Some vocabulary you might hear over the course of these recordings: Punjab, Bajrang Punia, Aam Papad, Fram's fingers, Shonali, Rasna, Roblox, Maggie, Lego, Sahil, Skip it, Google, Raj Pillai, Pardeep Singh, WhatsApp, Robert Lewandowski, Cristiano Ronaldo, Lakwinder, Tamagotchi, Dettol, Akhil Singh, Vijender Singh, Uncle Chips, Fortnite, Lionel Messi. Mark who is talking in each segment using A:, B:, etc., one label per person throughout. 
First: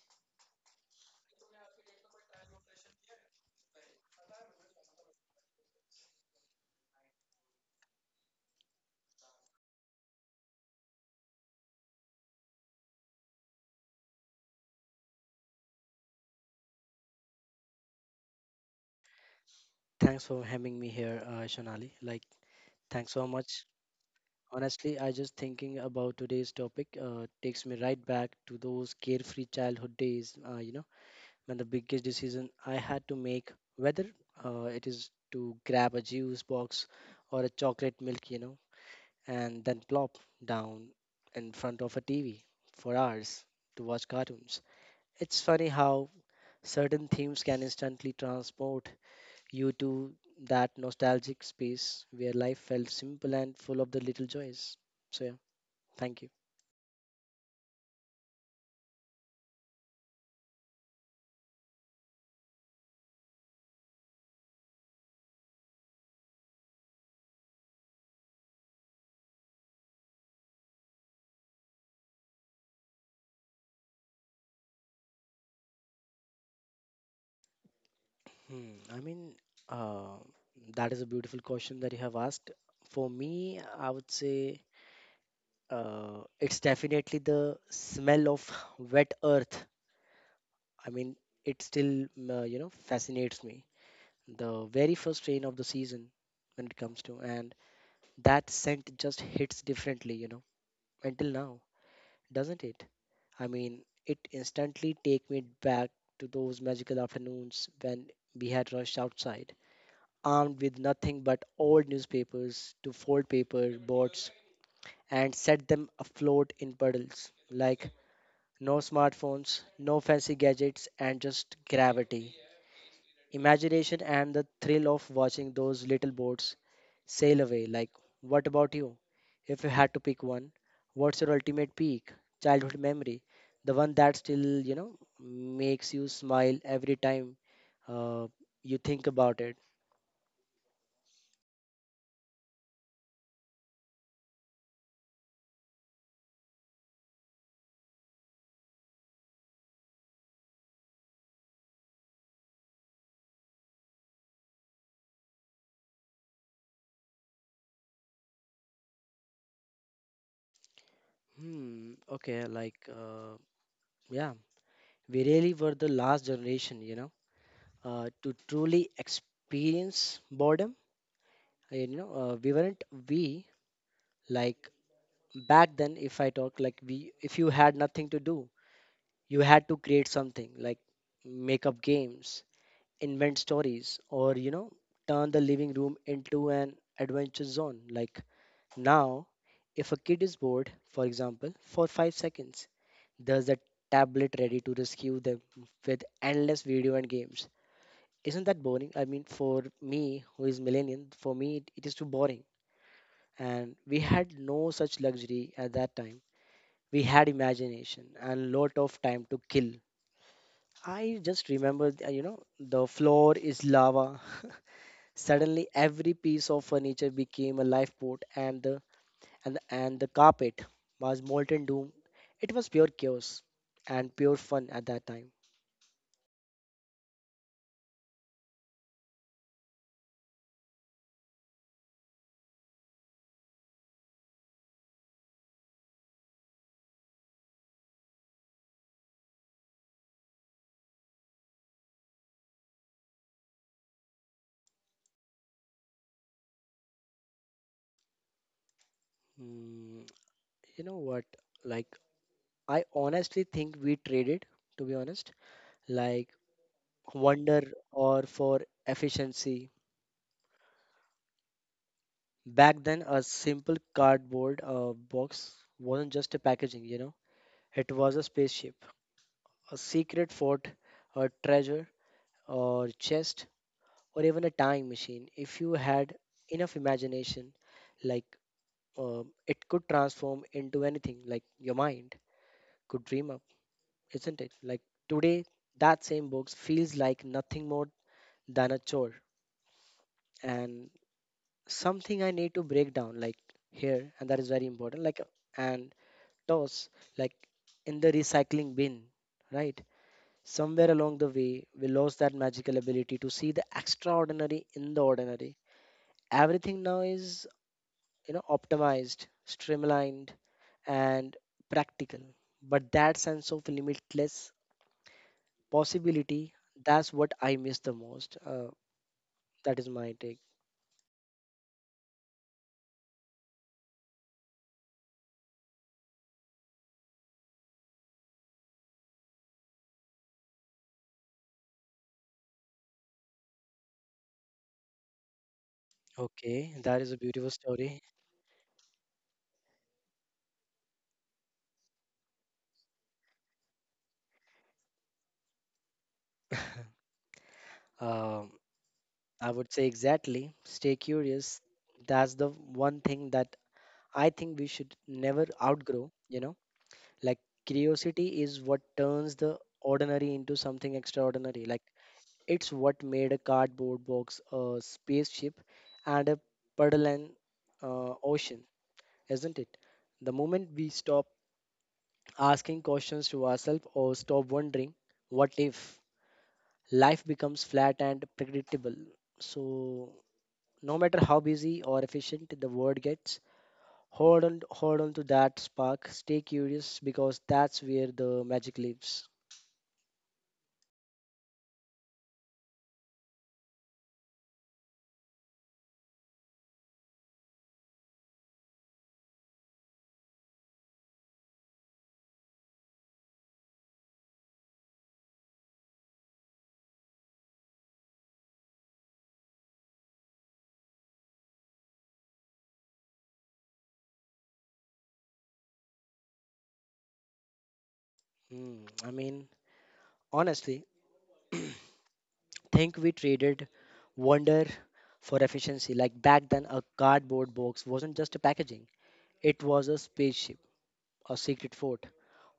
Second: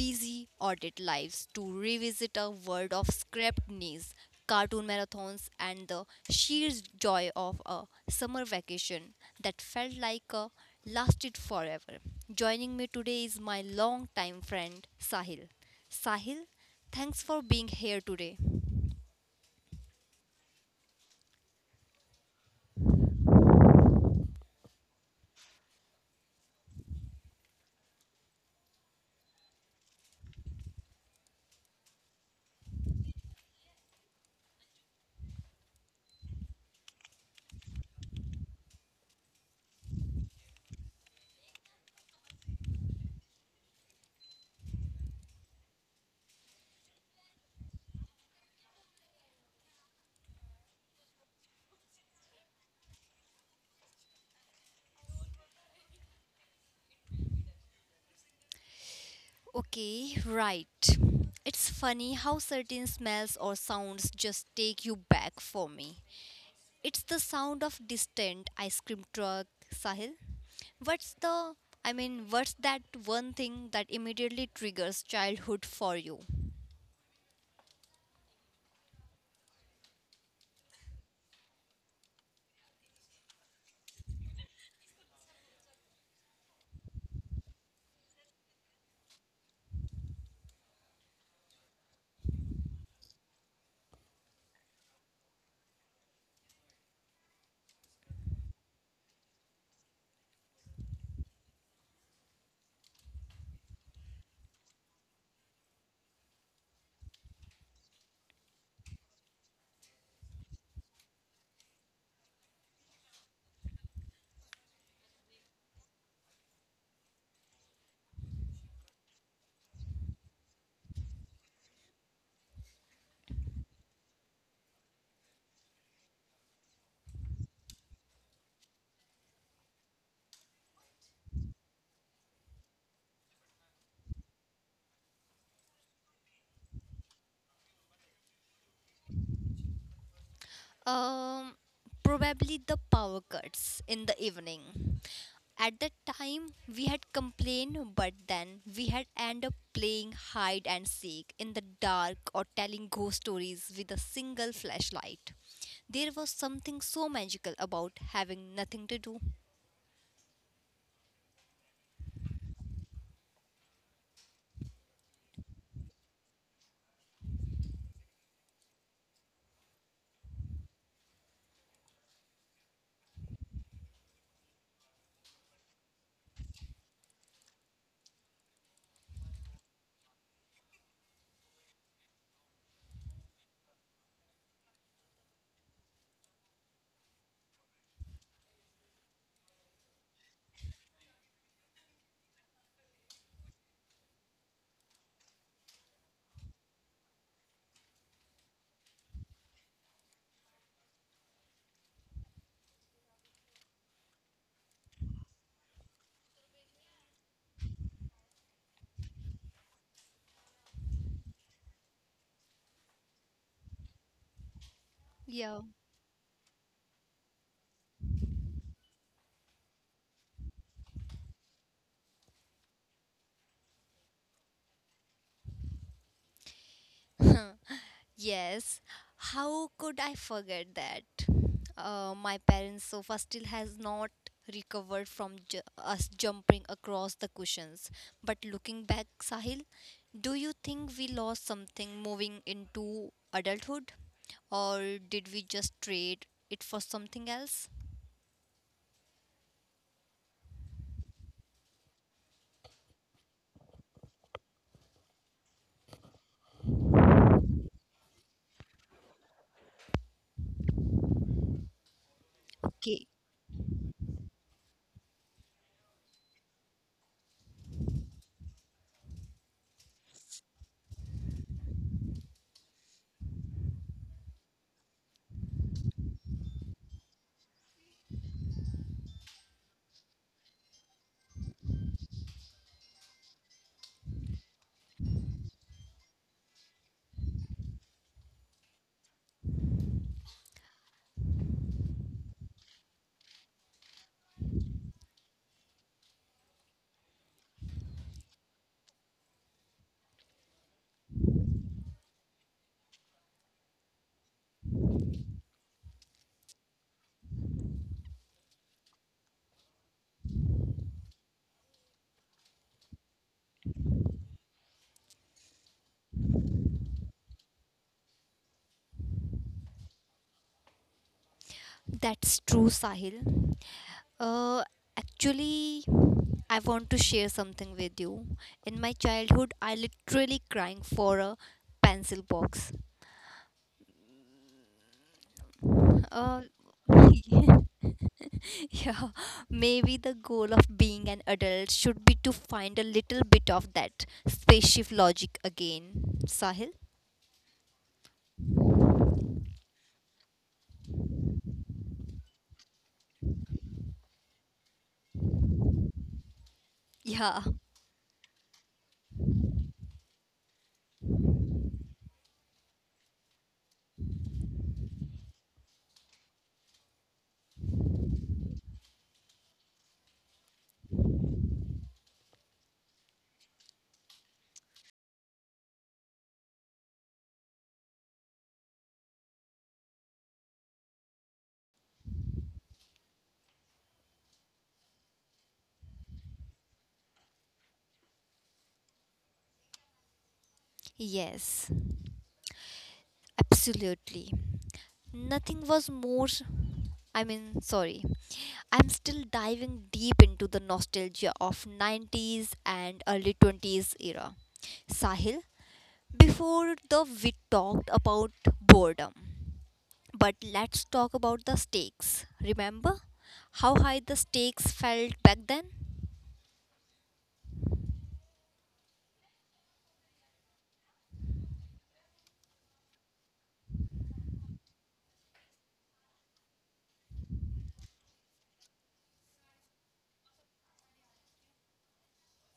A: busy audit lives to revisit a world of scrapped knees, cartoon marathons and the sheer joy of a summer vacation that felt like a lasted forever. Joining me today is my longtime friend Sahil. Sahil, thanks for being here today.
B: Thanks for having me here, Shonali. Thanks so much. Honestly, I just thinking about today's topic takes me right back to those carefree childhood days. When the biggest decision I had to make, whether it is to grab a juice box or a chocolate milk, you know, and then plop down in front of a TV for hours to watch cartoons. It's funny how certain themes can instantly transport you to that nostalgic space where life felt simple and full of the little joys. So, yeah, thank you.
A: Okay, right. It's funny how certain smells or sounds just take you back for me. It's the sound of distant ice cream truck, Sahil. What's the I mean, what's that one thing that immediately triggers childhood for you?
B: I mean, uh, that is a beautiful question that you have asked. For me, I would say it's definitely the smell of wet earth. I mean, it still, you know, fascinates me. The very first rain of the season when it comes to, and that scent just hits differently, you know, until now, doesn't it? I mean, it instantly take me back to those magical afternoons when we had rushed outside, armed with nothing but old newspapers to fold paper boards and set them afloat in puddles. Like no smartphones, no fancy gadgets, and just gravity imagination and the thrill of watching those little boats sail away. Like, what about you? If you had to pick one, what's your ultimate peak childhood memory? The one that still, you know, makes you smile every time uh, you think about it.
A: Um, Probably the power cuts in the evening. At that time, we had complained, but then we had end up playing hide and seek in the dark or telling ghost stories with a single flashlight. There was something so magical about having nothing to do.
B: Hmm. Okay. Yeah, we really were the last generation, you know, to truly experience boredom. You know, we weren't we like back then if I talk like we if you had nothing to do, you had to create something, like make up games, invent stories, or you know, turn the living room into an adventure zone. Like now, if a kid is bored, for example for 5 seconds, there's a tablet ready to rescue them with endless video and games. Isn't that boring? I mean, for me who is millennial, for me it is too boring, and we had no such luxury at that time. We had imagination and lot of time to kill. I just remember, the floor is lava.
A: Yeah.
B: Suddenly, every piece of furniture became a lifeboat, and the and the carpet was molten doom. It was pure chaos and pure fun at that time.
A: Yes, how could I forget that? My parents' sofa still has not recovered from us jumping across the cushions. But looking back, Sahil, do you think we lost something moving into adulthood? Or did we just trade it for something else?
B: Mm, you know what? Like, I honestly think we traded, to be honest, like wonder or for efficiency. Back then,
A: Okay.
B: a simple cardboard box wasn't just a packaging, you know, it was a spaceship, a secret fort, a treasure, or chest, or even a time machine. If you had enough imagination, like it could transform into anything, like your mind could dream up, isn't it? Like today, that same box feels like nothing more than a chore and something I need to break down, like here, and that is very important. And toss, like, in the recycling bin, right? Somewhere along the way, we lost that magical ability to see the extraordinary in the ordinary. Everything now is, you know, optimized, streamlined, and practical. But that sense of limitless possibility, that's what I miss the most. That is my take.
A: That's true, Sahil. Uh, Actually, I want to share something with you. In my childhood, I literally crying for a pencil box. Uh,
B: Okay, that is a beautiful story.
A: yeah, maybe the goal of being an adult should be to find a little bit of that spaceship logic again, Sahil.
B: Um, I would say exactly. Stay curious. That's the one thing that I think we should never outgrow, you know, like
A: Yeah,
B: curiosity is what turns the ordinary into something extraordinary. Like it's what made a cardboard box, a spaceship, and a puddle and ocean, isn't it? The moment we stop asking questions to ourselves or stop wondering, what if life becomes flat and predictable? So, no matter how busy or efficient the world gets, hold on, hold on to that spark. Stay curious because that's where the magic lives.
A: yes, absolutely. Nothing was more. Sorry. I'm still diving deep into the nostalgia of 90s and early 20s era. Sahil, before the we talked about boredom. But let's talk about the stakes. Remember how high the stakes felt back then?
B: I mean, honestly, think we traded wonder for efficiency. Like back then, a cardboard box wasn't just a packaging; it was a spaceship, a secret fort,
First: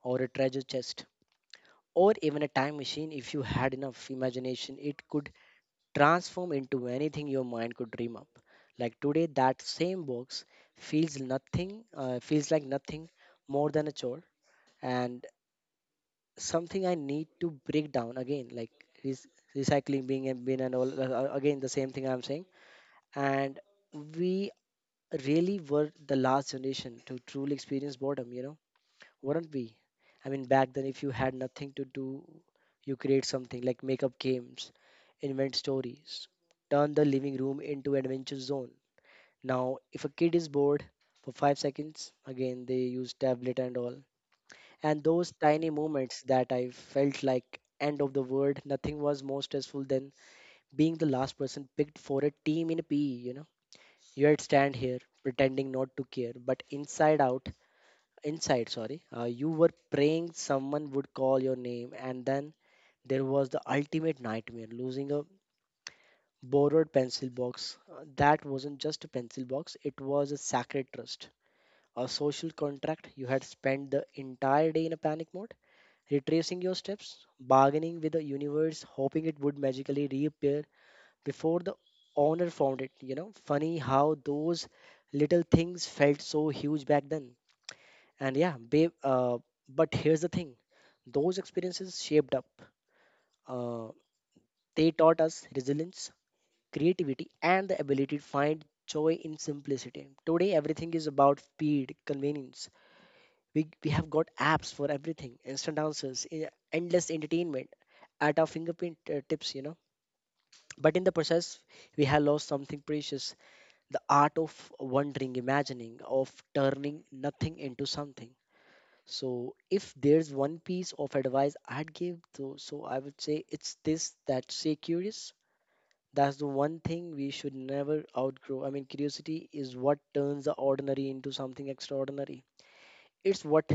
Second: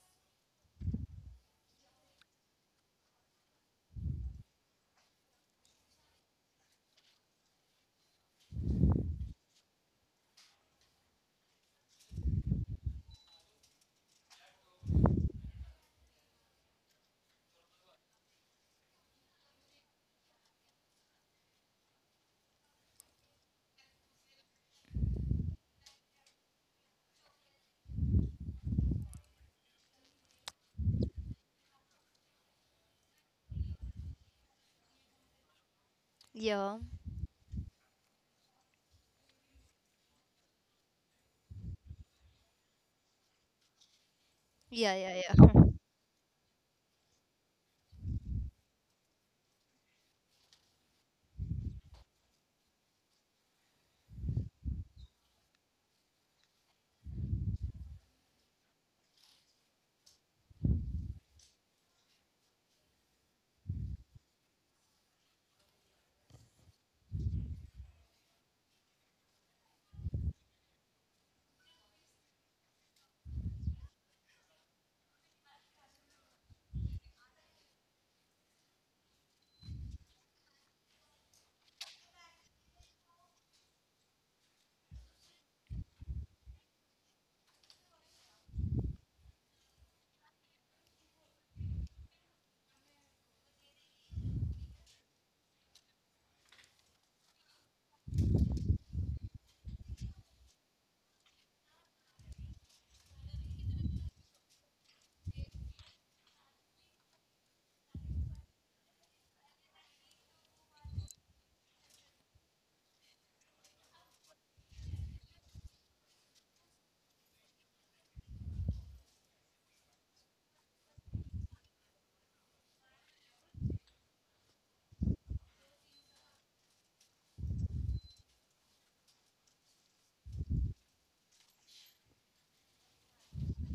B: or a treasure chest, or even a time machine. If you had enough imagination, it could transform into anything your mind could dream up. Like today, that same box feels like nothing more than a chore and something I need to break down again. Like rec- recycling being a bin and all, again the same thing I'm saying. And we really were the last generation to truly experience boredom. You know, wouldn't we? I mean, back then, if you had nothing to do, you create something like make up games, invent stories,
A: Yeah.
B: turn the living room into adventure zone. Now, if a kid is bored for 5 seconds, again they use tablet and all.
A: Yeah,
B: And
A: yeah,
B: those
A: yeah.
B: tiny moments that I felt like end of the world, nothing was more stressful than being the last person picked for a team in a PE. You know, you'd stand here pretending not to care, but inside out inside sorry you were praying someone would call your name. And then there was the ultimate nightmare, losing a borrowed pencil box. That wasn't just a pencil box, it was a sacred trust, a social contract. You had spent the entire day in a panic mode, retracing your steps, bargaining with the universe, hoping it would magically reappear before the owner found it. You know, funny how those little things felt so huge back then. And yeah babe, but here's the thing, those experiences shaped up, uh, they taught us resilience, creativity, and the ability to find joy in simplicity. Today everything is about speed, convenience. We have got apps for everything, instant answers, endless entertainment at our fingerprint tips, you know. But in the process, we have lost something precious, the art of wondering, imagining, of turning nothing into something. So if there's one piece of advice I'd give, though, so I would say it's this, that stay curious. That's the one thing we should never outgrow. I mean, curiosity is what turns the ordinary into something extraordinary. It's what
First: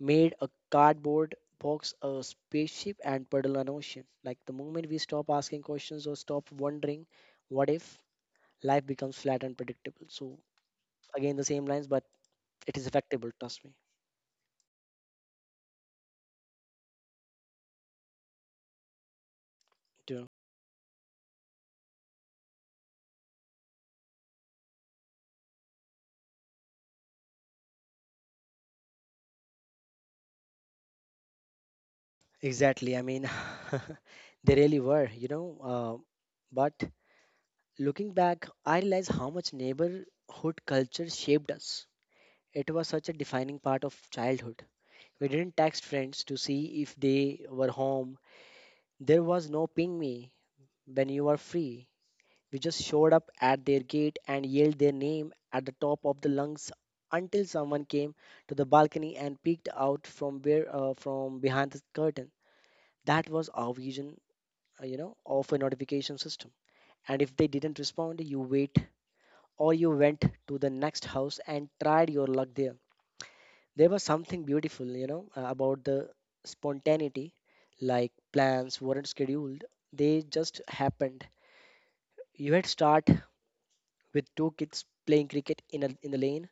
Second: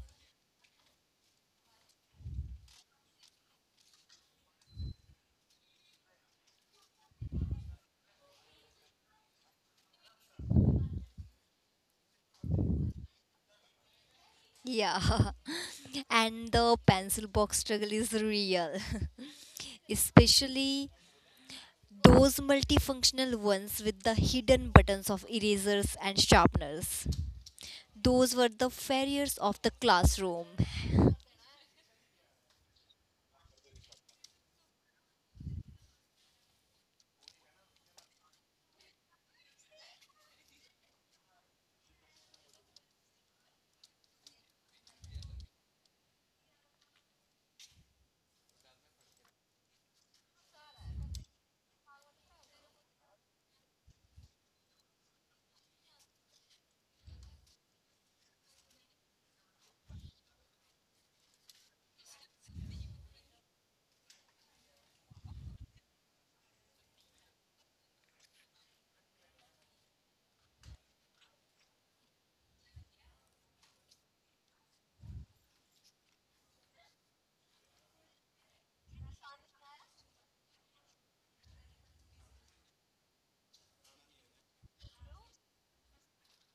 B: made a cardboard box a spaceship and puddle an ocean. Like the moment we stop asking questions or stop wondering, what if life becomes flat and predictable? So again, the same lines, but it is effectable. Trust me.
A: Yeah, and the pencil box struggle is real, especially those multifunctional ones with the hidden buttons of erasers and sharpeners. Those were the failures of the classroom.
B: Exactly. I mean, they really were, you know. But looking back, I realize how much neighborhood culture shaped us. It was such a defining part of childhood. We didn't text friends to see if they were home. There was no ping me when you are free. We just showed up at their gate and yelled their name at the top of the lungs until someone came to the balcony and peeked out from where, from behind the curtain. That was our vision you know of a notification system. And if they didn't respond, you wait, or you went to the next house and tried your luck there. There was something beautiful, you know, about the spontaneity, like plans weren't scheduled, they just happened. You had start with two kids playing cricket in the lane,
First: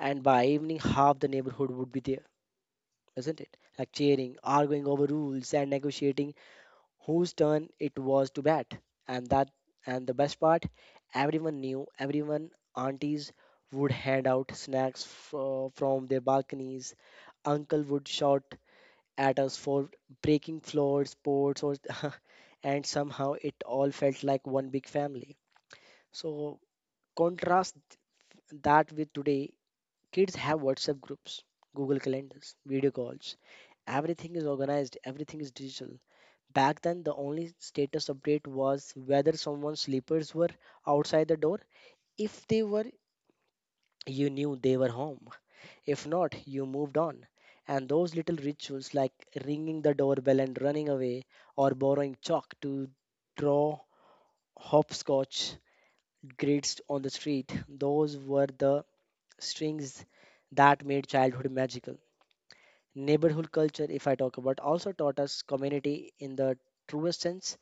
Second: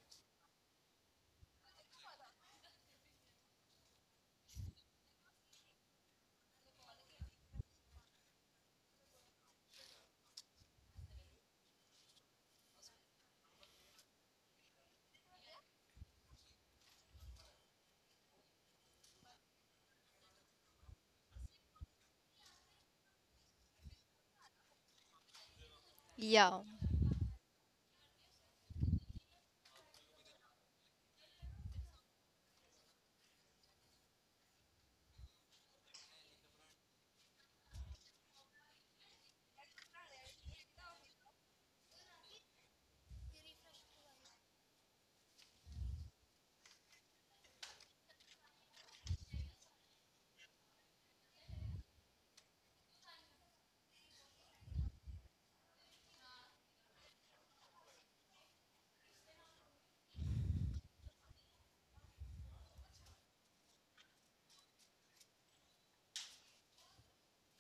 B: and by evening half the neighborhood would be there, isn't it, like cheering, arguing over rules, and negotiating whose turn it was to bat. And that and the best part, everyone knew, everyone, aunties would hand out snacks from their balconies. Uncle would shout at us for breaking floors, sports, or and somehow it all felt like one big family. So
A: Yeah.
B: contrast that with today, kids have WhatsApp groups, Google calendars, video calls. Everything is organized, everything is digital. Back then, the only status update was whether someone's slippers were outside the door. If they were, you knew they were home. If not, you moved on. And those little rituals like ringing the doorbell and running away, or borrowing chalk to draw hopscotch grids on the street, those were the strings that made childhood magical. Neighborhood culture, if I talk about, also taught us community in the truest sense.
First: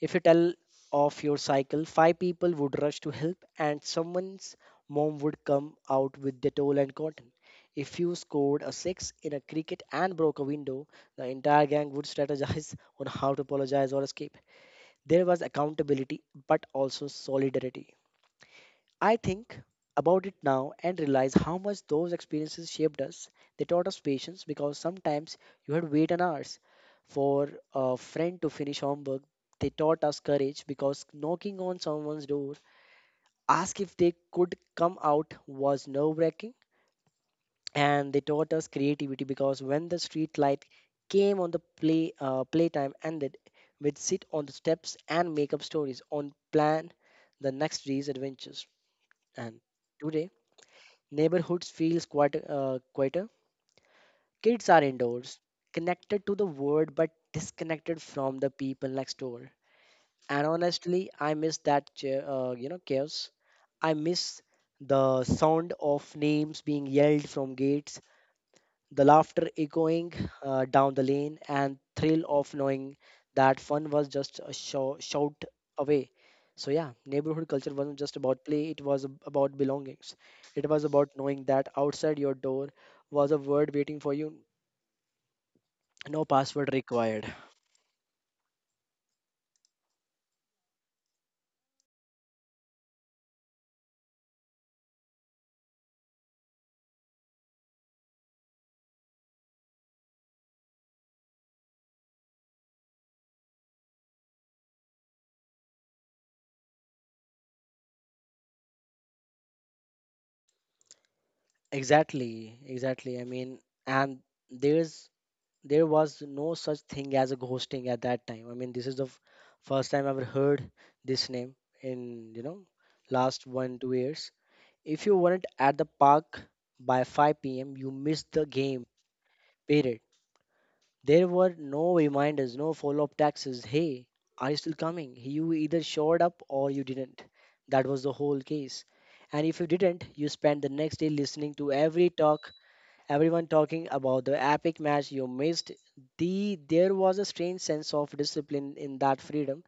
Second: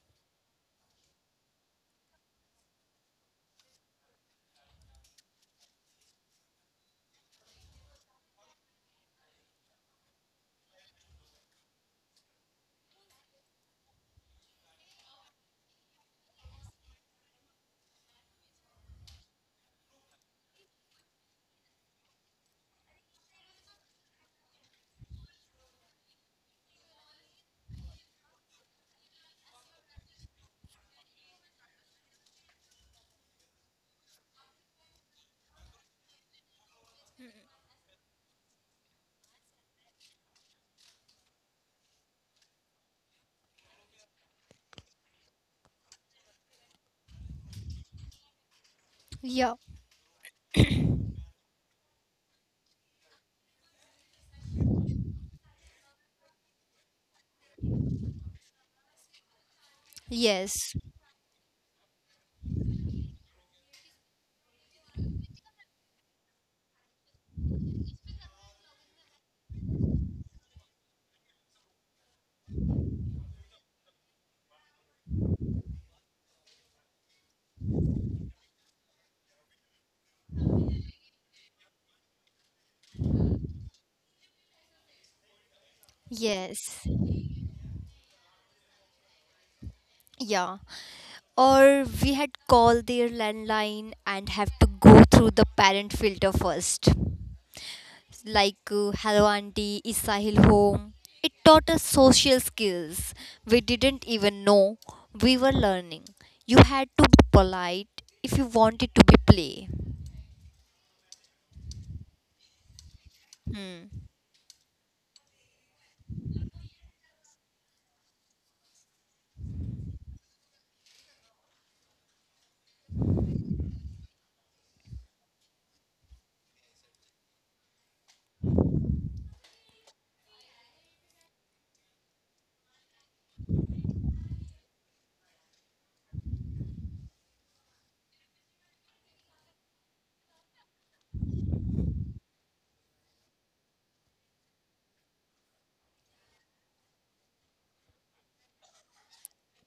B: If you tell off your cycle, 5 people would rush to help, and someone's mom would come out with Dettol and cotton. If you scored a six in a cricket and broke a window, the entire gang would strategize on how to apologize or escape. There was accountability, but also solidarity. I think about it now and realize how much those experiences shaped us. They taught us patience because sometimes you had to wait an hours for a friend to finish homework. They taught us courage because knocking on someone's door, ask if they could come out was nerve-wracking. And they taught us creativity because when the street light came on the playtime ended, we'd sit on the steps and make up stories on plan the next day's adventures.
A: Yeah.
B: And today neighborhoods feels quite quieter. Kids are indoors, connected to the world but disconnected from the people next door. And
A: Yes,
B: honestly, I miss that chaos. I miss the sound of names being yelled from gates, the laughter echoing down the lane, and thrill of knowing that fun was just a shout away. So yeah, neighborhood culture wasn't just about play; it was about belongings. It was about knowing that outside your door was a word waiting for you, no password
A: yes,
B: required.
A: yeah. Or we had called their landline and have to go through the parent filter first. Like hello Auntie, is Sahil home. It taught us social skills we didn't even know we were learning. You had to be polite if you wanted to be play.
B: Exactly, exactly. I mean, and there's there was no such thing as a ghosting at that time. I mean, this is the first time I've ever heard this name in last one two years. If you weren't at the park by 5 p.m., you missed the game, period. There were no reminders, no follow up taxes. Hey, are you still coming? You either showed up or you didn't. That was the whole case. And if you didn't, you spent the next day listening to everyone talking about the epic match you missed. There was a strange sense of discipline in that freedom.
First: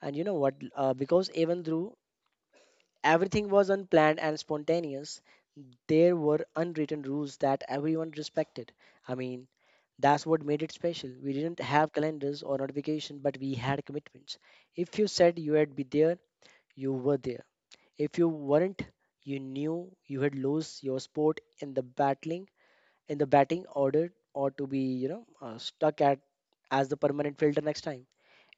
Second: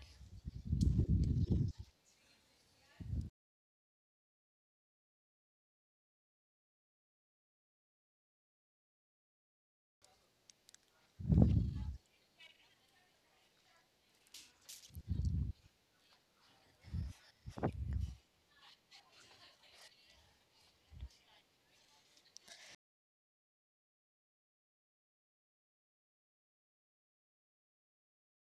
B: And you know what? Because even though everything was unplanned and spontaneous, there were unwritten rules that everyone respected. I mean, that's what made it special. We didn't have calendars or notification, but we had commitments. If you said you had be there, you were there. If you weren't, you knew you had lost your spot in the batting order, or to be, stuck at as the permanent filter next time.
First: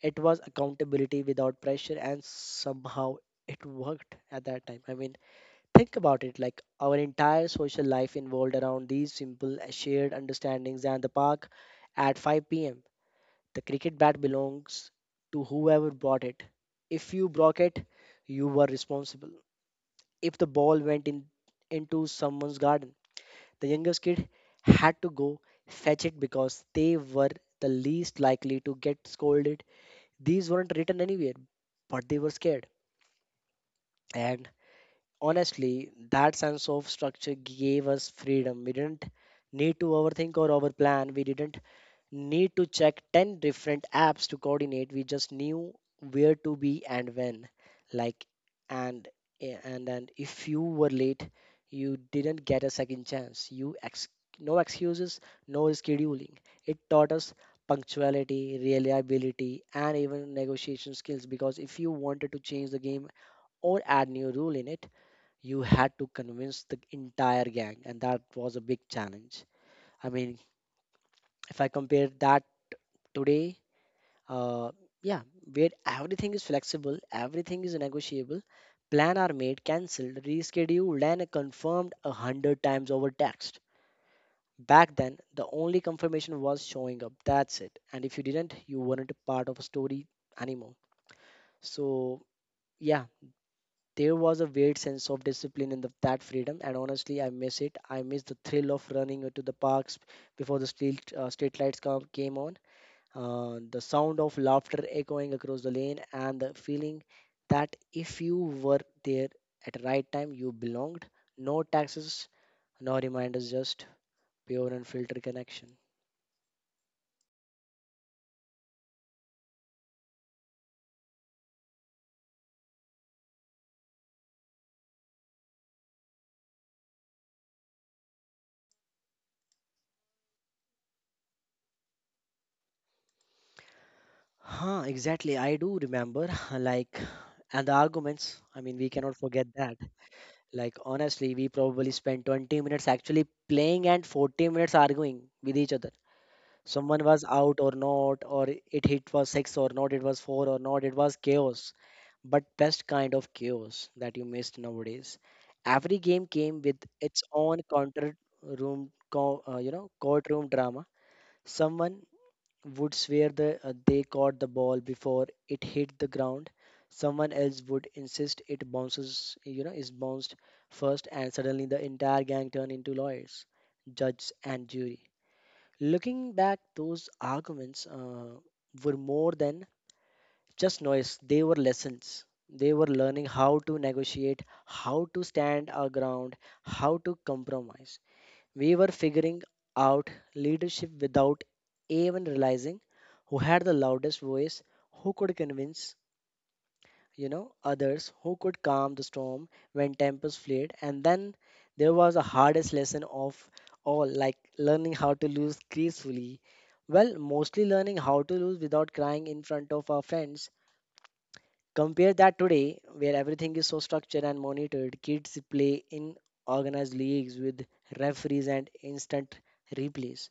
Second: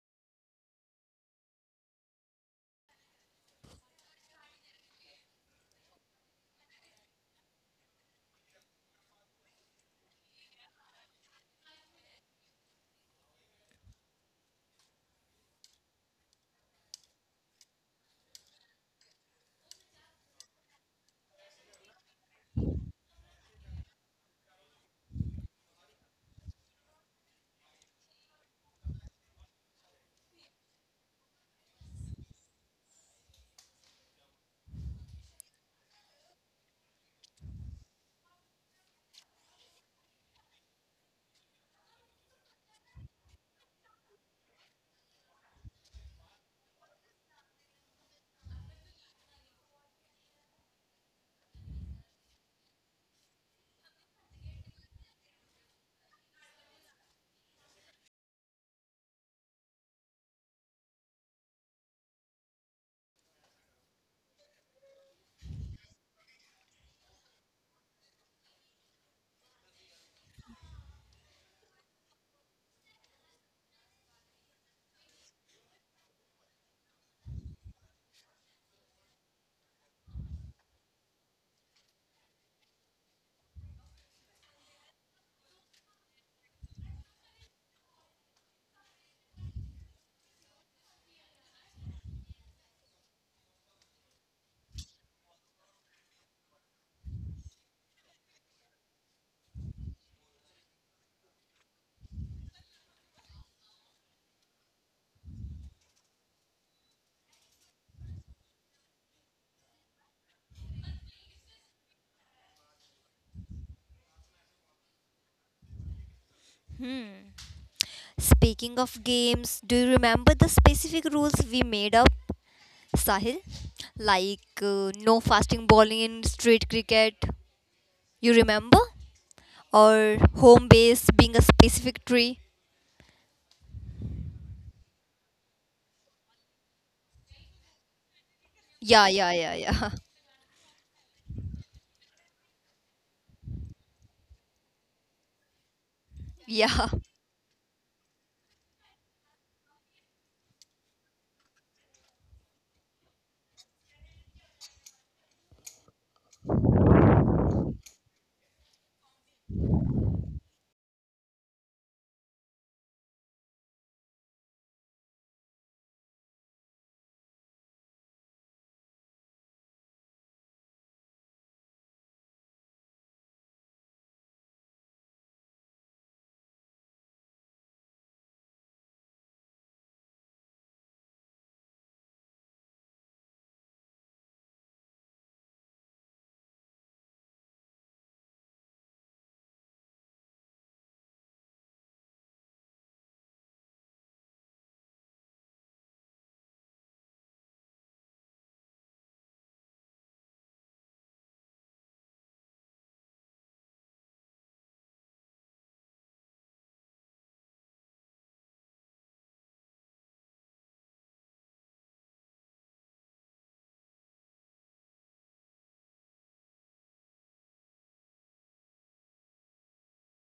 B: It was accountability without pressure, and somehow it worked at that time. I mean, think about it, like our entire social life involved around these simple shared understandings and the park at 5 pm. The cricket bat belongs to whoever brought it. If you broke it, you were responsible. If the ball into someone's garden, the youngest kid had to go fetch it because they were the least likely to get scolded. These weren't written anywhere, but they were scared. And honestly, that sense of structure gave us freedom. We didn't need to overthink or overplan. We didn't need to check 10 different apps to coordinate. We just knew where to be and when. Like, and eh, and if you were late, you didn't get a second chance. No excuses, no scheduling. It taught us punctuality, reliability, and even negotiation skills, because if you wanted to change the game or add new rule in it, you had to convince the entire gang, and that was a big challenge. I mean, if I compare that today, uh, yeah, where everything is flexible, everything is negotiable, plan are made, cancelled, rescheduled, and confirmed a hundred times over text. Back then, the only confirmation was showing up. That's it. And if you didn't, you weren't a part of a story anymore. So yeah, there was a weird sense of discipline in that freedom, and honestly, I miss it. I miss the thrill of running to the parks before the street lights came on, the sound of laughter echoing across the lane, and the feeling that if you were there at the right time, you belonged. No taxes, no reminders, just pure and filtered connection.
A: Speaking of games, do you remember the specific rules we made up, Sahil? Like no fasting bowling in street cricket. You remember? Or home base being a specific tree?
B: Huh, exactly. I do remember, like, and the arguments. I mean, we
A: Yeah,
B: cannot
A: yeah,
B: forget
A: yeah,
B: that.
A: yeah.
B: Like honestly, we probably spent 20 minutes actually playing and 40 minutes arguing with each other.
A: Yeah.
B: Someone was out or not, or it hit was six or not, it was four or not, it was chaos. But best kind of chaos that you missed nowadays. Every game came with its own counter room, co- you know, courtroom drama. Someone would swear they caught the ball before it hit the ground. Someone else would insist it bounces, you know, is bounced first, and suddenly the entire gang turned into lawyers, judge, and jury. Looking back, those arguments were more than just noise, they were lessons. They were learning how to negotiate, how to stand our ground, how to compromise. We were figuring out leadership without even realizing who had the loudest voice, who could convince, others, who could calm the storm when tempers flared, and then there was the hardest lesson of all, like learning how to lose gracefully. Well, mostly learning how to lose without crying in front of our friends. Compare that today, where everything is so structured and monitored. Kids play in organized leagues with referees and instant replays.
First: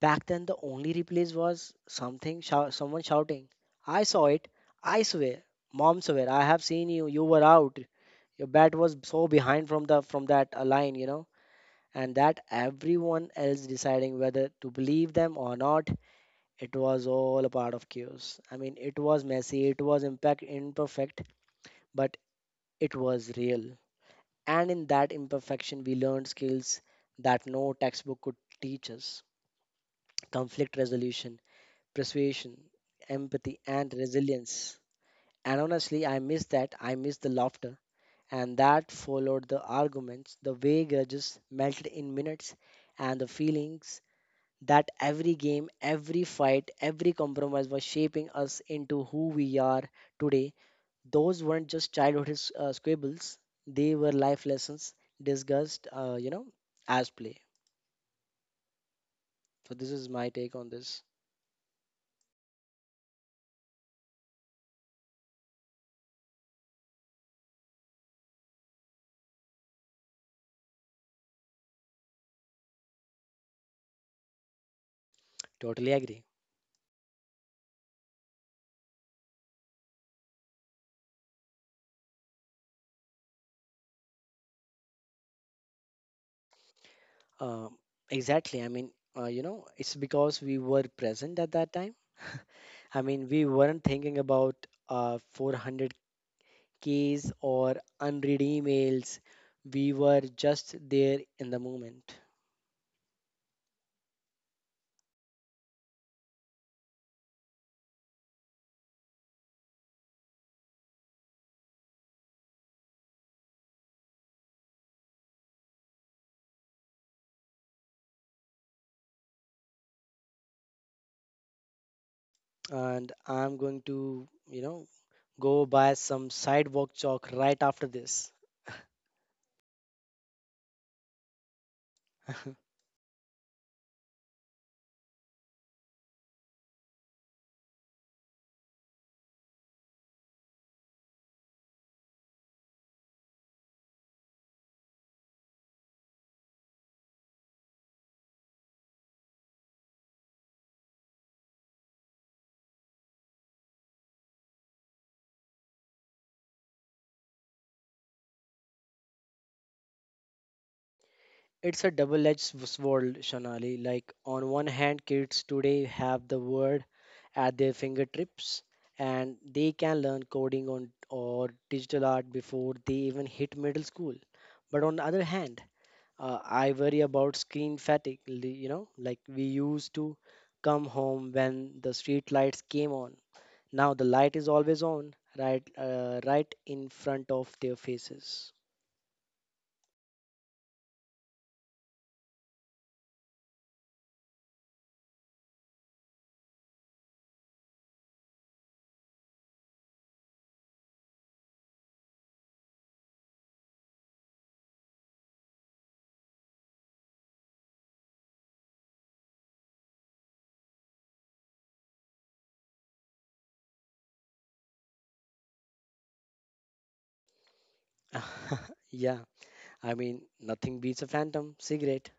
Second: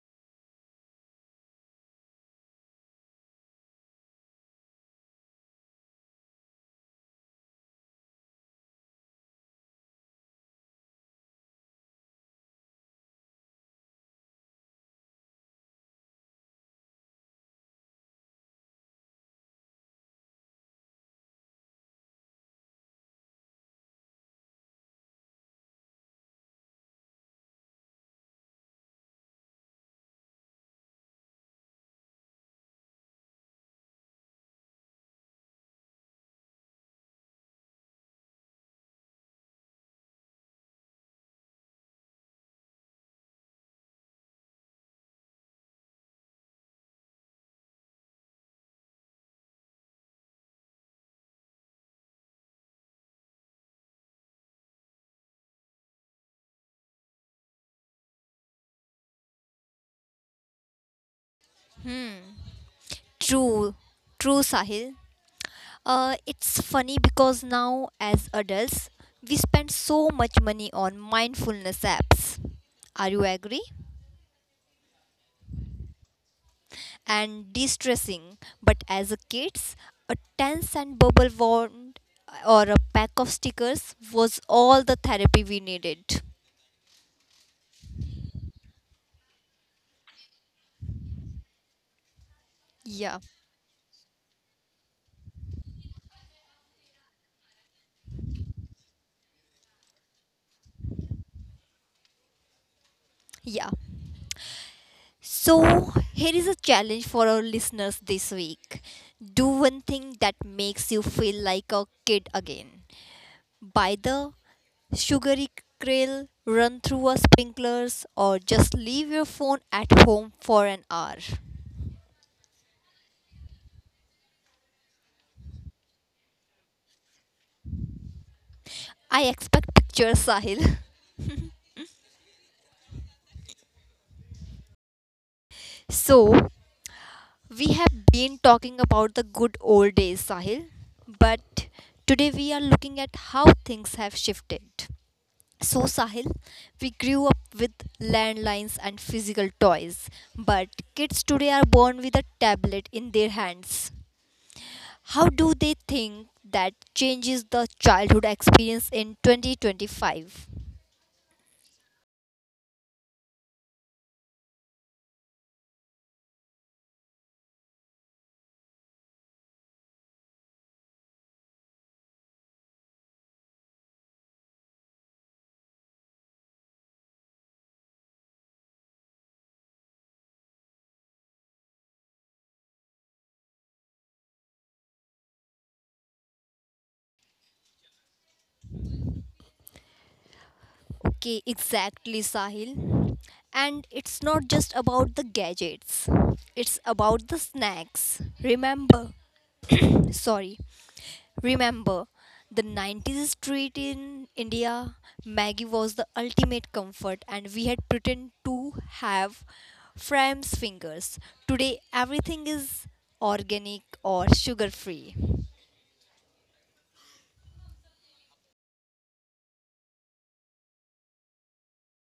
B: Back then, the only replays was someone shouting, "I saw it! I swear, mom swear, I have seen you. You were out. Your bat was so behind from the from that line, you know." And that everyone else deciding whether to believe them or not, it was all a part of chaos. I mean, it was messy, it was impact imperfect, but it was real. And in that imperfection, we learned skills that no textbook could teach us: conflict resolution, persuasion, empathy, and resilience. And honestly, I miss that. I miss the laughter. And that followed the arguments, the way grudges melted in minutes, and the feelings that every game, every fight, every compromise was shaping us into who we are today. Those weren't just childhood squabbles, they were life lessons discussed, as play. So, this is my take on this.
A: Hmm. True. True, Sahil. It's funny because now, as adults, we spend so much money on mindfulness apps. Are you agree?
B: Totally agree.
A: And de-stressing. But as a kids, a 10-cent bubble wand or a pack of stickers was all the therapy we needed.
B: Um, exactly. I mean, it's because we were present at that time. I
A: Yeah,
B: mean, we weren't thinking about 400Ks or unread emails. We were just there in the moment.
A: yeah. So here is a challenge for our listeners this week. Do one thing that makes you feel like a kid again. By the sugary krill, run through a sprinklers, or just leave your phone at home for an hour.
B: And I'm going to, go buy some sidewalk chalk right after this.
A: I expect pictures, Sahil. So, we have been talking about the good old days, Sahil, but today we are looking at how things have shifted. So, Sahil, we grew up with landlines and physical toys, but kids today are born with a tablet in their hands. How do they think that changes the childhood experience in 2025?
B: It's a double-edged sword, Shanali. Like on one hand, kids today have the word at their fingertips, and they can learn coding on or digital art before they even hit middle school. But on the other hand, I worry about screen fatigue. Like we used to come home when the street lights came on. Now the light is always on, right, right in front of their faces.
A: Okay, exactly, Sahil. And it's not just about the gadgets, it's about the snacks. Sorry, remember the 90s street in India, Maggie was the ultimate comfort, and we had pretend to have Fram's fingers. Today, everything is organic or sugar free.
B: Yeah. I mean, nothing beats a phantom cigarette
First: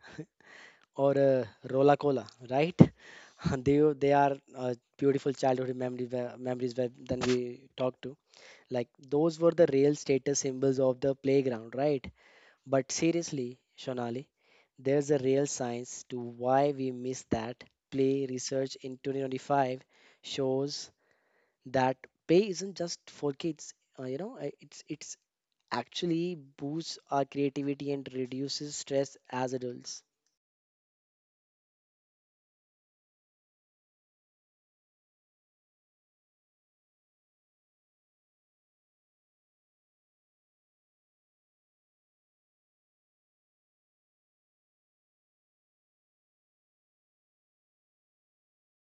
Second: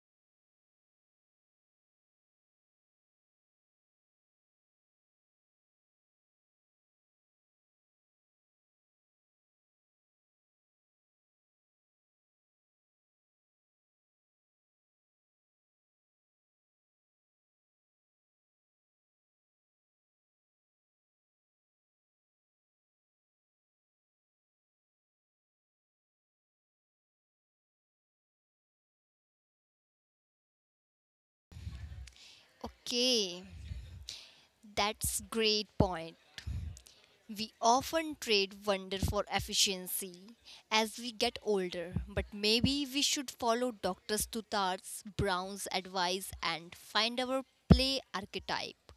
B: or a Rola Cola, right? They are beautiful childhood memories where then we talk to. Like those were the real status symbols of the playground, right? But seriously, Shonali, there's a real science to why we miss that. Play research in 2025 shows that play isn't just for kids. It's actually boosts our creativity and reduces stress as adults.
A: Okay. That's great point. We often trade wonder for efficiency as we get older, but maybe we should follow Dr. Stutart's Brown's advice and find our play archetype.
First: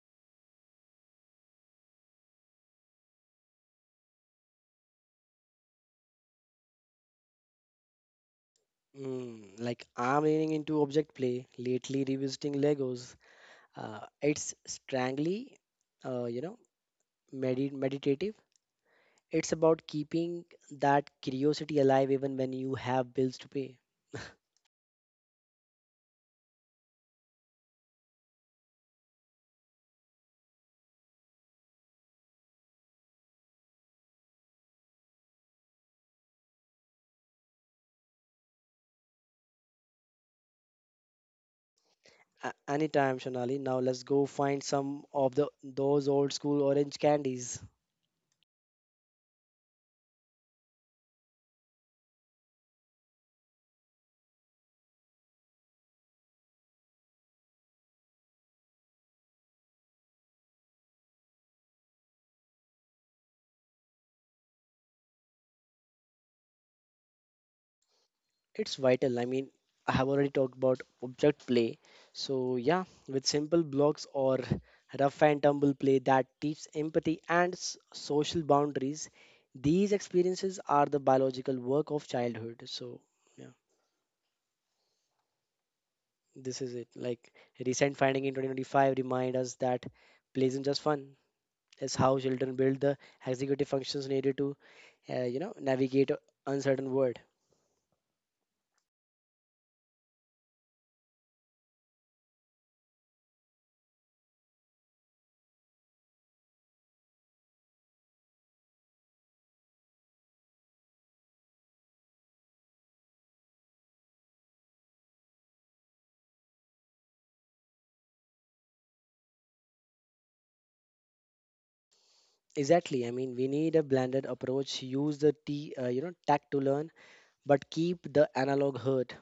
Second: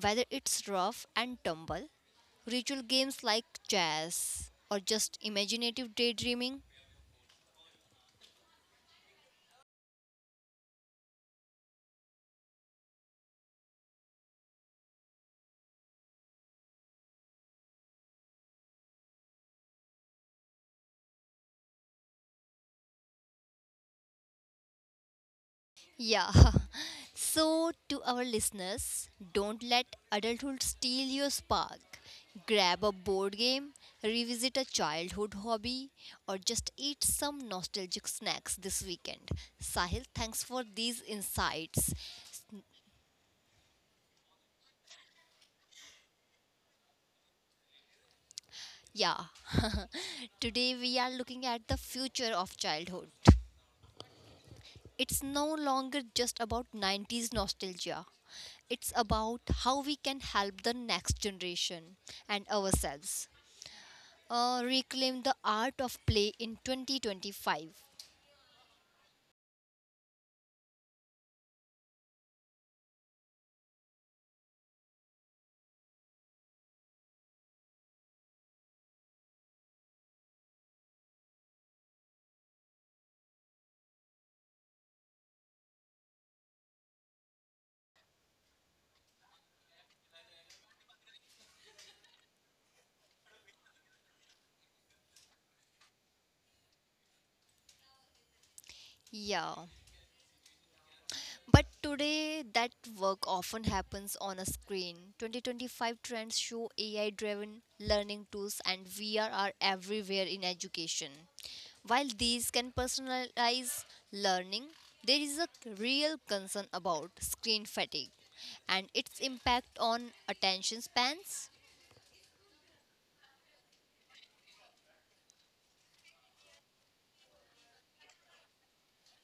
A: Whether it's rough and tumble, ritual games like chess, or just imaginative daydreaming.
B: Mm, like I'm leaning into object play lately, revisiting Legos. It's strangely, uh, you know, meditative. It's about keeping that curiosity alive even when you have bills to pay.
A: Yeah. So, to our listeners, don't let adulthood steal your spark. Grab a board game, revisit a childhood hobby, or just eat some nostalgic snacks this weekend. Sahil, thanks for these insights.
B: Anytime, Sonali. Now let's go find some of the those old school orange candies.
A: Yeah. Today we are looking at the future of childhood. It's no longer just about 90s nostalgia. It's about how we can help the next generation and ourselves reclaim the art of play in 2025.
B: It's vital. I mean, I have already talked about object play. So, yeah, with simple blocks or rough and tumble play that teaches empathy and social boundaries, these experiences are the biological work of childhood. So, yeah, this is it. Like, recent finding in 2025 remind us that play isn't just fun. It's how children build the executive functions needed to, navigate a uncertain world.
A: Yeah. But today, that work often happens on a screen. 2025 trends show AI driven learning tools and VR are everywhere in education. While these can personalize learning, there is a real concern about screen fatigue and its impact on attention spans.
B: Exactly. I mean, we need a blended approach. Use the tech to learn, but keep the analog hurt.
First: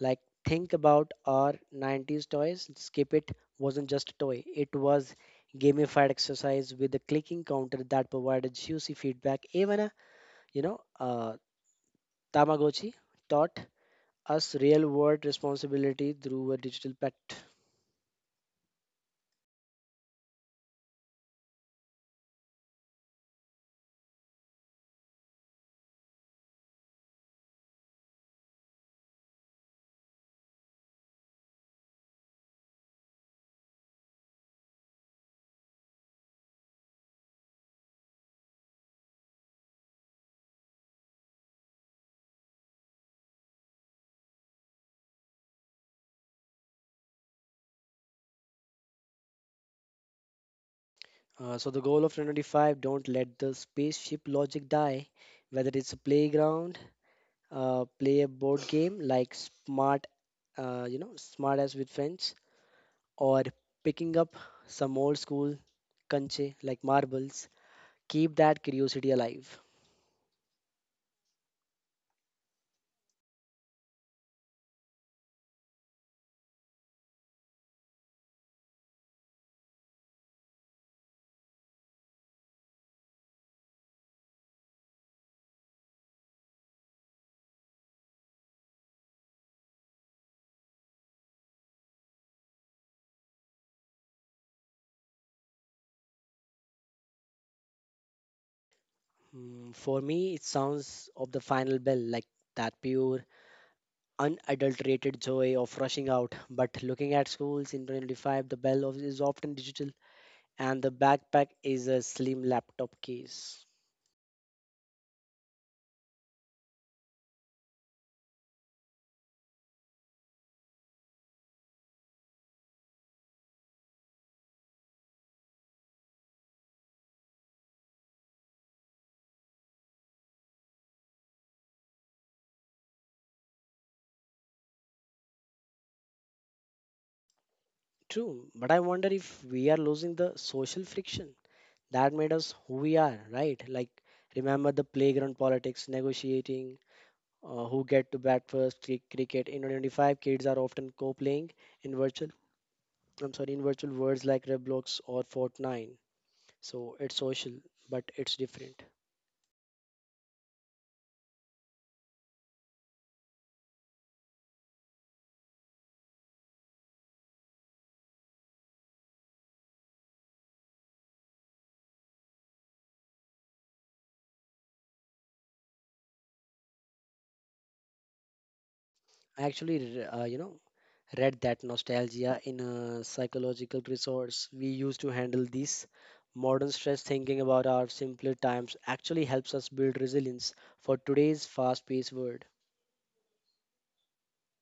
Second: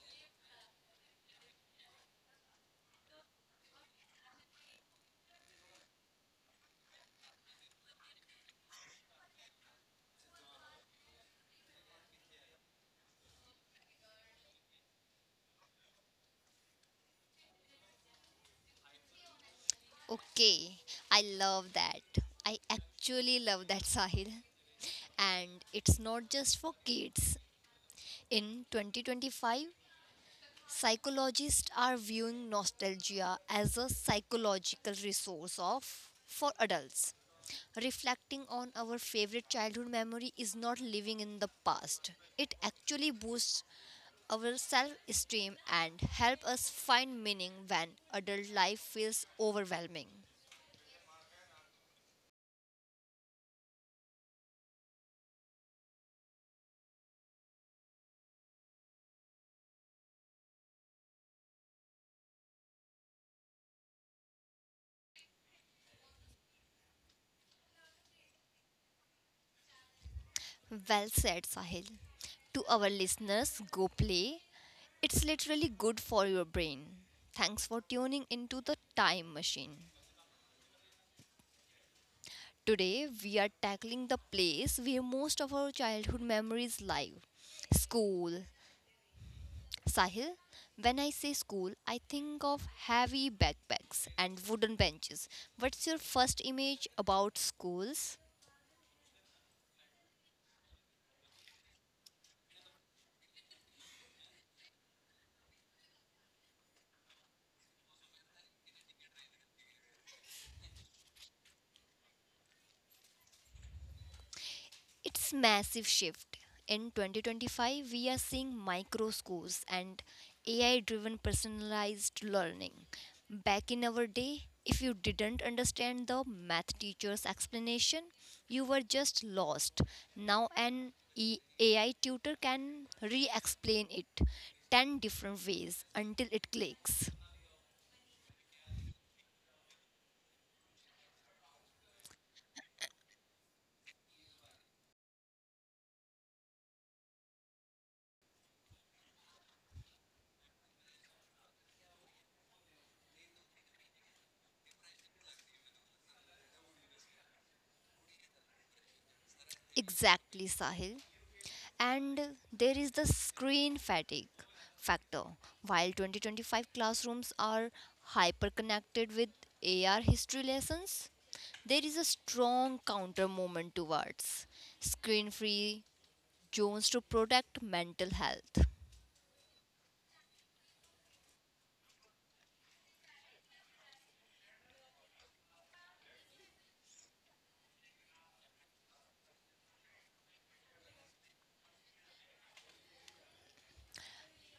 B: Like, think about our 90s toys. Skip it wasn't just a toy. It was gamified exercise with a clicking counter that provided juicy feedback. Even a, you know, uh, Tamagotchi taught us real-world responsibility through a digital pet.
A: Okay, I love that. I actually love that, Sahil. And it's not just for kids. In 2025, psychologists are viewing nostalgia as a psychological resource of for adults. Reflecting on our favorite childhood memory is not living in the past. It actually boosts our self-esteem and help us find meaning when adult life feels overwhelming.
B: So the goal of 2025, don't let the spaceship logic die, whether it's a playground play a board game like smart you know smart as with friends, or picking up some old school kanche like marbles, keep that curiosity alive.
A: Well said, Sahil. To our listeners, go play. It's literally good for your brain. Thanks for tuning into the time machine. Today, we are tackling the place where most of our childhood memories live school. Sahil, when I say school, I think of heavy backpacks and wooden benches. What's your first image about schools?
B: Mm, for me it sounds of the final bell, like that pure unadulterated joy of rushing out, but looking at schools in 2025 the is often digital and the backpack is a slim laptop case.
A: It's massive shift. In 2025, we are seeing micro schools and AI-driven personalized learning. Back in our day, if you didn't understand the math teacher's explanation, you were just lost. Now an AI tutor can re-explain it 10 different ways until it clicks.
B: True, but I wonder if we are losing the social friction that made us who we are, right? Like, remember the playground politics, negotiating, who get to bat first, cricket. In 2025, kids are often co-playing in virtual worlds like Roblox or Fortnite. So it's social, but it's different.
A: Exactly, Sahil. And there is the screen fatigue factor. While 2025 classrooms are hyperconnected with AR history lessons, there is a strong counter movement towards screen free zones to protect mental health.
B: I actually, read that nostalgia in a psychological resource we use to handle this. Modern stress thinking about our simpler times actually helps us build resilience for today's fast-paced world.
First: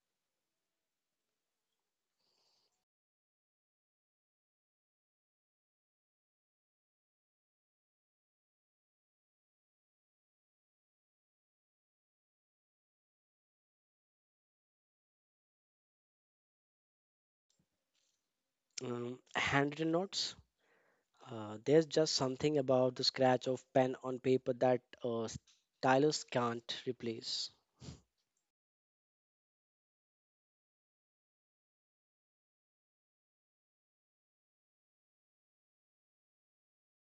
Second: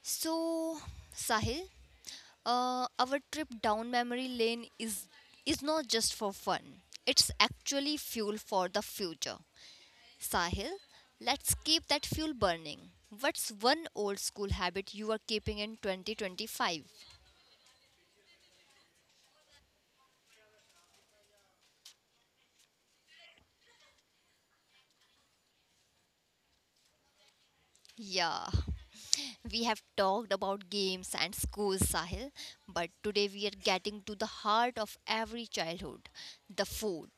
A: So, Sahil, our trip down memory lane is not just for fun. It's actually fuel for the future. Sahil, let's keep that fuel burning. What's one old school habit you are keeping in 2025?
B: Handwritten notes. There's just something about the scratch of pen on paper that stylus can't replace.
A: Yeah, we have talked about games and schools, Sahil, but today we are getting to the heart of every childhood the food.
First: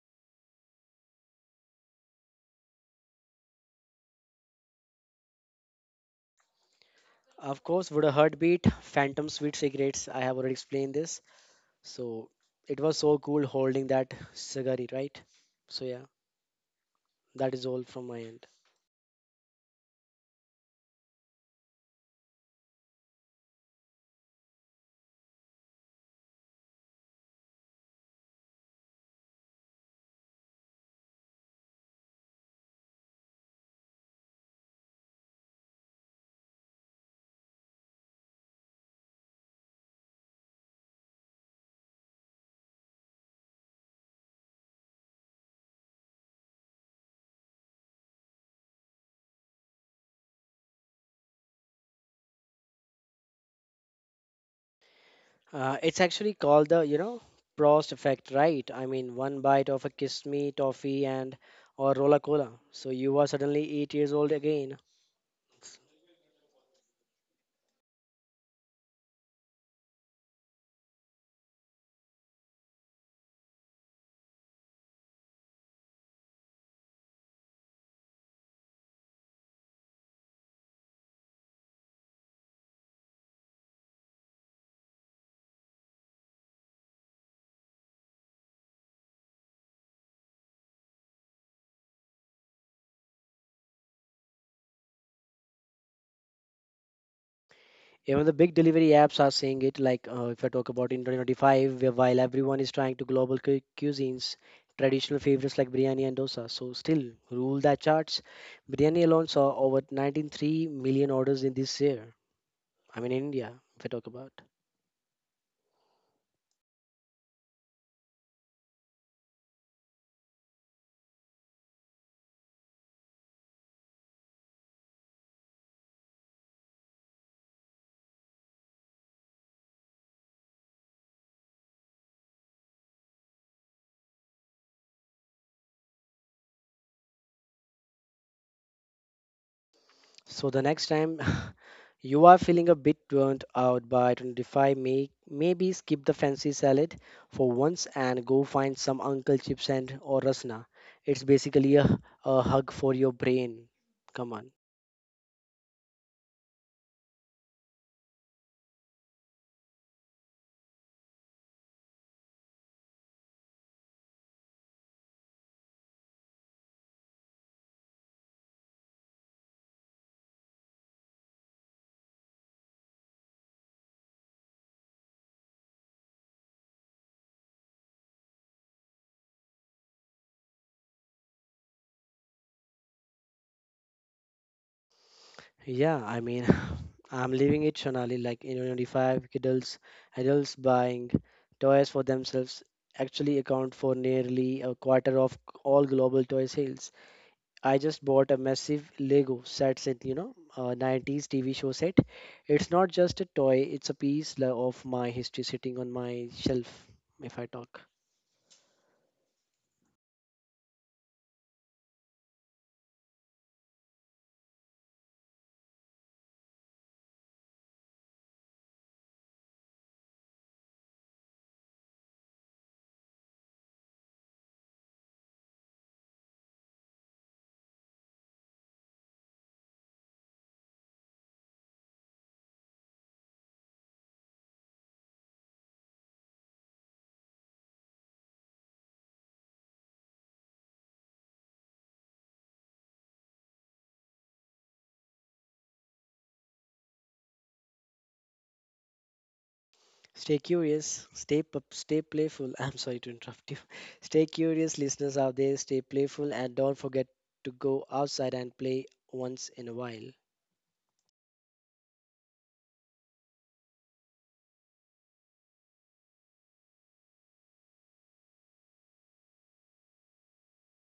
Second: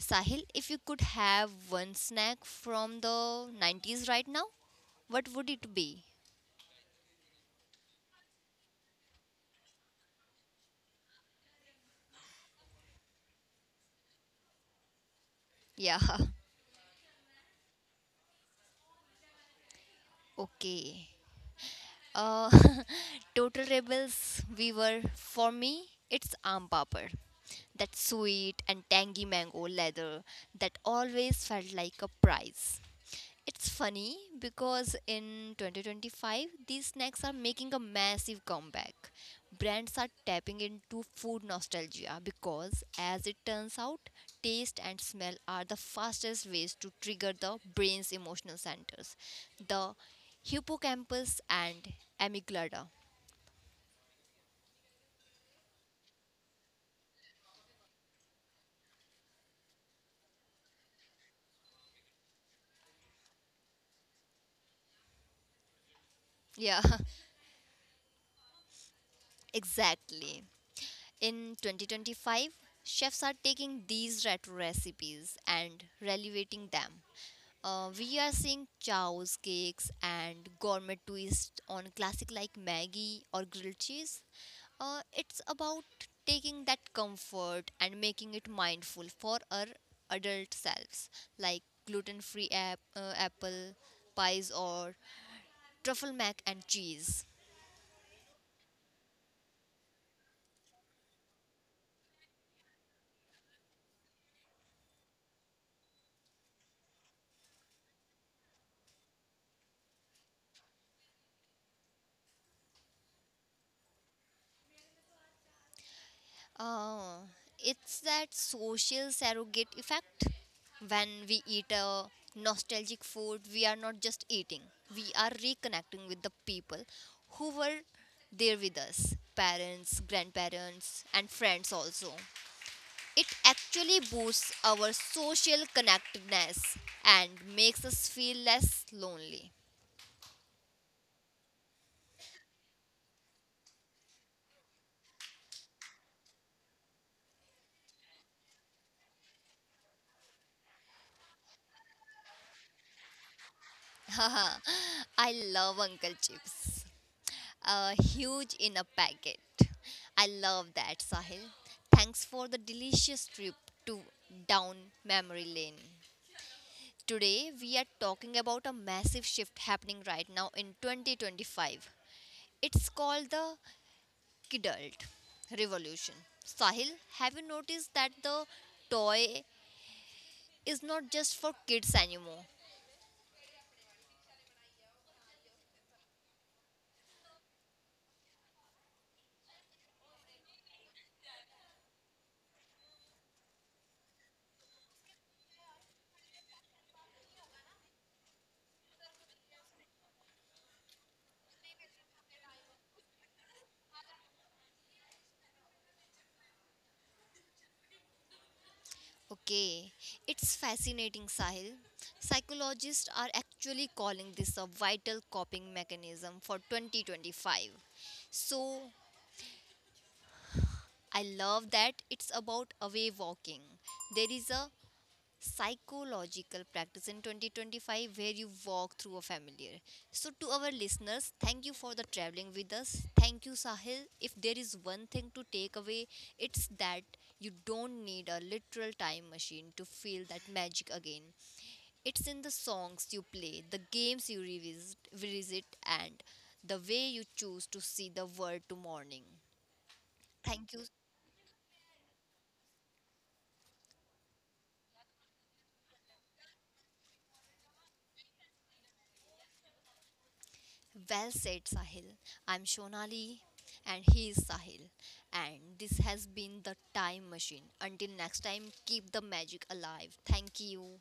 A: Sahil, if you could have one snack from the 90s right now, what would it be?
B: Of course, would a heartbeat, phantom sweet cigarettes. I have already explained this. So it was so cool holding that cigarette, right? So
A: Yeah,
B: yeah, that is all from my end.
A: okay. Uh, Total Rebels, we were. For me, it's Aam Papad. That sweet and tangy mango leather that always felt like a prize. It's funny because in 2025, these snacks are making a massive comeback. Brands are tapping into food nostalgia because, as it turns out, taste and smell are the fastest ways to trigger the brain's emotional centers. The hippocampus and amygdala.
B: It's actually called the Prost effect, right? I mean, one bite of a kiss me toffee and or rola cola. So you are suddenly 8 years old again.
A: Yeah, exactly. In 2025, chefs are taking these retro recipes and relevating them. We are seeing chows, cakes, and gourmet twists on classic like Maggie or grilled cheese. It's about taking that comfort and making it mindful for our adult selves, like gluten free apple pies or truffle mac and cheese.
B: Even the big delivery apps are seeing it. Like if I talk about in 2025, where while everyone is trying to global cuisines, traditional favorites like biryani and dosa, so still rule that charts. Biryani alone saw over 93 million orders in this year. I mean, in India, if I talk about.
A: Uh, it's that social surrogate effect. When we eat a nostalgic food, we are not just eating, we are reconnecting with the people who were there with us parents, grandparents, and friends also. It actually boosts our social connectedness and makes us feel less lonely.
B: So the next time you are feeling a bit burnt out by 25, maybe skip the fancy salad for once and go find some Uncle Chips and or Rasna. It's basically a hug for your brain. Come on.
A: Haha, I love Uncle Chips. Huge in a packet. I love that, Sahil. Thanks for the delicious trip to down memory lane. Today we are talking about a massive shift happening right now in 2025. It's called the kidult revolution. Sahil, have you noticed that the toy is not just for kids anymore?
B: Yeah, I mean, I'm living it, Sonali. Like in 25, adults buying toys for themselves actually account for nearly a quarter of all global toy sales. I just bought a massive set you know, 90s TV show set. It's not just a toy, it's a of my history sitting on my shelf if I talk.
A: Okay, it's fascinating, Sahil. Psychologists are actually calling this a vital coping mechanism for 2025. So, I love that it's about away walking. There is a psychological practice in 2025 where you walk through a familiar. So, to our listeners, thank you for the traveling with us. Thank you, Sahil. If there is one thing to take away, it's that you don't need a literal time machine to feel that magic again. It's in the songs you play, the games you revisit, and the way you choose to see the world to morning.
B: Stay
A: Thank you.
B: curious, stay pup, stay playful. I'm sorry to interrupt you. Stay curious, listeners out there, stay playful and don't forget to go outside and play once in a while.
A: Well said, Sahil. I'm Shonali and he is Sahil. And this has been the time machine. Until next time, keep the magic alive. Thank you.